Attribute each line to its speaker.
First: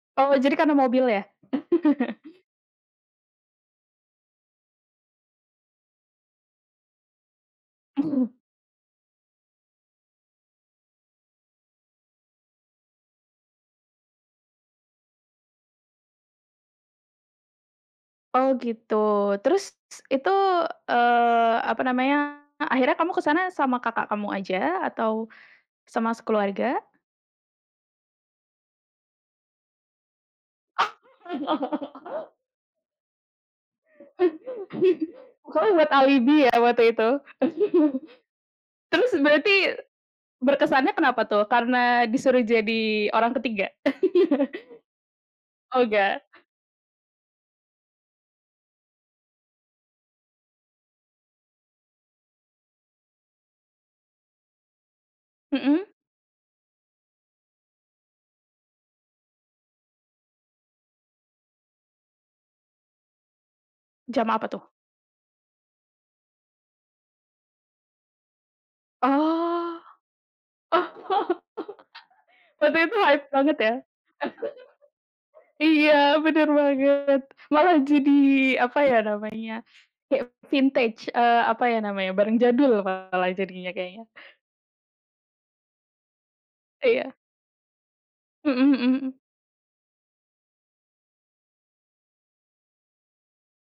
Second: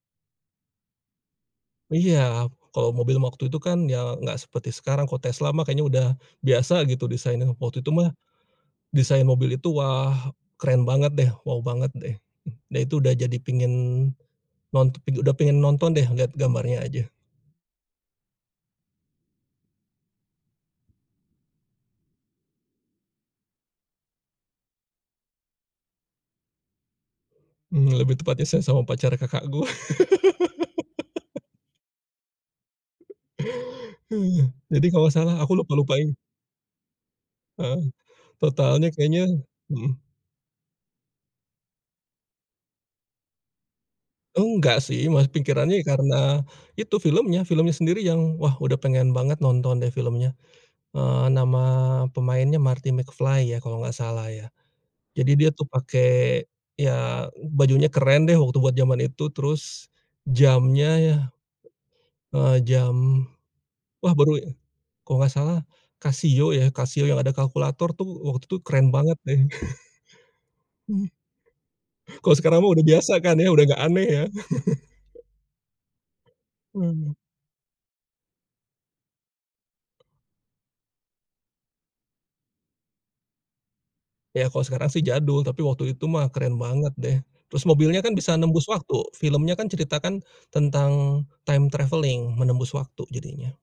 Speaker 1: Oh, jadi karena mobil, ya.
Speaker 2: Iya. Kalau mobil waktu itu, kan, ya, enggak seperti sekarang. Kalau Tesla, mah, kayaknya udah biasa, gitu, desainnya. Waktu itu, mah,
Speaker 1: Hmm.
Speaker 2: desain mobil itu, wah, keren banget, deh, wow banget, deh. Dia itu udah jadi pengen, nont udah pengen nonton, deh, lihat gambarnya aja.
Speaker 1: Oh, gitu. Terus, itu, eee, apa namanya, akhirnya kamu ke sana sama kakak kamu aja, atau sama sekeluarga?
Speaker 2: Mmm, lebih tepatnya saya sama pacar kakak gue.
Speaker 1: Oh.
Speaker 2: Jadi, kalau salah aku
Speaker 1: Kamu buat
Speaker 2: lupa-lupa ing
Speaker 1: alibi, ya, waktu itu?
Speaker 2: Heeh. Totalnya
Speaker 1: Terus,
Speaker 2: kayaknya,
Speaker 1: berarti,
Speaker 2: mhm.
Speaker 1: berkesannya kenapa, tuh? Karena disuruh jadi orang ketiga?
Speaker 2: Enggak, sih, mah.
Speaker 1: Oh,
Speaker 2: Pikirannya, ya, karena,
Speaker 1: enggak.
Speaker 2: itu filmnya filmnya sendiri yang, wah, udah pengen banget nonton, deh, filmnya. Eee, nama pemainnya Marty McFly, ya, kalau enggak salah, ya. Jadi, dia, tuh,
Speaker 1: Mhm.
Speaker 2: pakai, ya, bajunya keren, deh, waktu buat zaman itu, terus, jamnya, ya eee, jam, wah,
Speaker 1: Jam
Speaker 2: baru,
Speaker 1: apa, tuh?
Speaker 2: kalau enggak salah Casio, ya, Casio yang ada kalkulator, tuh. Waktu itu keren banget, deh,
Speaker 1: Oh,
Speaker 2: mhm. Kalau sekarang, mah,
Speaker 1: waktu
Speaker 2: udah
Speaker 1: itu
Speaker 2: biasa,
Speaker 1: hype
Speaker 2: kan, ya,
Speaker 1: banget,
Speaker 2: udah
Speaker 1: ya?
Speaker 2: enggak aneh, ya.
Speaker 1: Iya, bener
Speaker 2: Mmm.
Speaker 1: banget. Malah jadi, apa, ya, namanya, kayak vintage, eee, apa, ya, namanya, barang jadul malah jadinya, kayaknya.
Speaker 2: Ya, kalau sekarang, sih, jadul, tapi waktu itu, mah, keren banget,
Speaker 1: Iya.
Speaker 2: deh. Terus, mobilnya, kan, bisa nembus
Speaker 1: Mhm
Speaker 2: waktu.
Speaker 1: mhm.
Speaker 2: Filmnya, kan, ceritakan tentang time travelling, menembus waktu jadinya.